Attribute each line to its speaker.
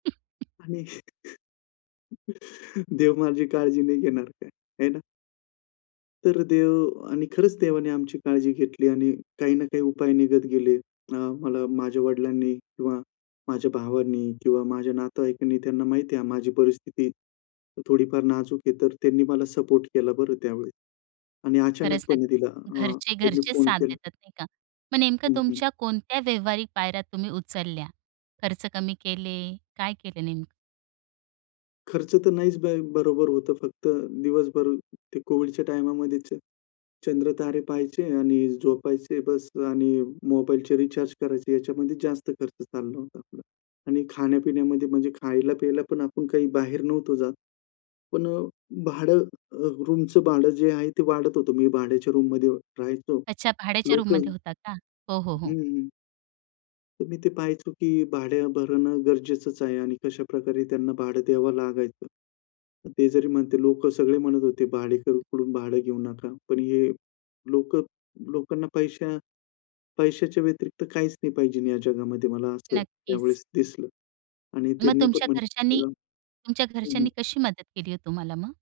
Speaker 1: [unintelligible]
Speaker 2: आणि देव माझी काळजी नाही घेणार काय? हे ना. तर देव आणि खरंच देवाने आमची काळजी घेतली. आणि काही ना काही उपाय निघत गेले. अ, मला माझ्या वडिलांनी किंवा माझ्या भावांनी किंवा माझ्या नातेवाईकांनी त्यांना माहिती आहे माझी परिस्थिती थोडीफार नाजूक आहे, तर त्यांनी मला सपोर्ट केला बरं त्यावेळेस. आणि
Speaker 1: खरंच ना,
Speaker 2: अचानकपणे तिला अ,
Speaker 1: घरचे
Speaker 2: त्यांनी
Speaker 1: घरचे
Speaker 2: फोन
Speaker 1: साथ
Speaker 2: केला
Speaker 1: देतात नाही का? मग नेमकं
Speaker 2: हं, हं.
Speaker 1: तुमच्या कोणत्या व्यावहारिक पायऱ्या तुम्ही उचलल्या? खर्च कमी केले? काय केले नेमकं?
Speaker 2: खर्च तर नाहीच ब बरोबर होतं फक्त दिवसभर ते COVIDच्या टाईमामध्ये चंद्र तारे पहायचे आणि झोपायचे बस आणि मोबाईलचे रिचार्ज करायचे ह्याच्यामध्ये जास्त खर्च चालला होता तो. आणि खाण्यापिण्यामध्ये म्हणजे खायला-प्यायला पण आपण काही बाहेर नव्हतो जात. पण अ, भाडं रूमच भाडं जे आहे, ते वाढत होतं. मी भाड्याच्या रूममध्ये राहायचो.
Speaker 1: अच्छा, भाड्याच्या
Speaker 2: लोकल
Speaker 1: रूममध्ये होता का? हो, हो,
Speaker 2: हं,
Speaker 1: हो.
Speaker 2: हं, हं. तर मी ते पाहायचो की भाडे भरण गरजेचंच आहे आणि कशाप्रकारे त्यांना भाडं द्यावं लागायचं. ते जरी म्हणते लोकं सगळे म्हणत होते भाडेकरू कडून भाडं घेऊ नका. पण हे लोक लोकांना पैशा पैशाच्या व्यतिरिक्त काहीच नाही पाहिजे या जगामध्ये मला असं
Speaker 1: नक्कीच.
Speaker 2: त्यावेळेस दिसलं. आणि
Speaker 1: मग
Speaker 2: त्यांनी पण
Speaker 1: तुमच्या घरच्यांनी
Speaker 2: म्हणलं
Speaker 1: तुमच्या
Speaker 2: [unintelligible] हं,
Speaker 1: घरच्यांनी
Speaker 2: हं.
Speaker 1: कशी मदत केली आहे तुम्हाला मग?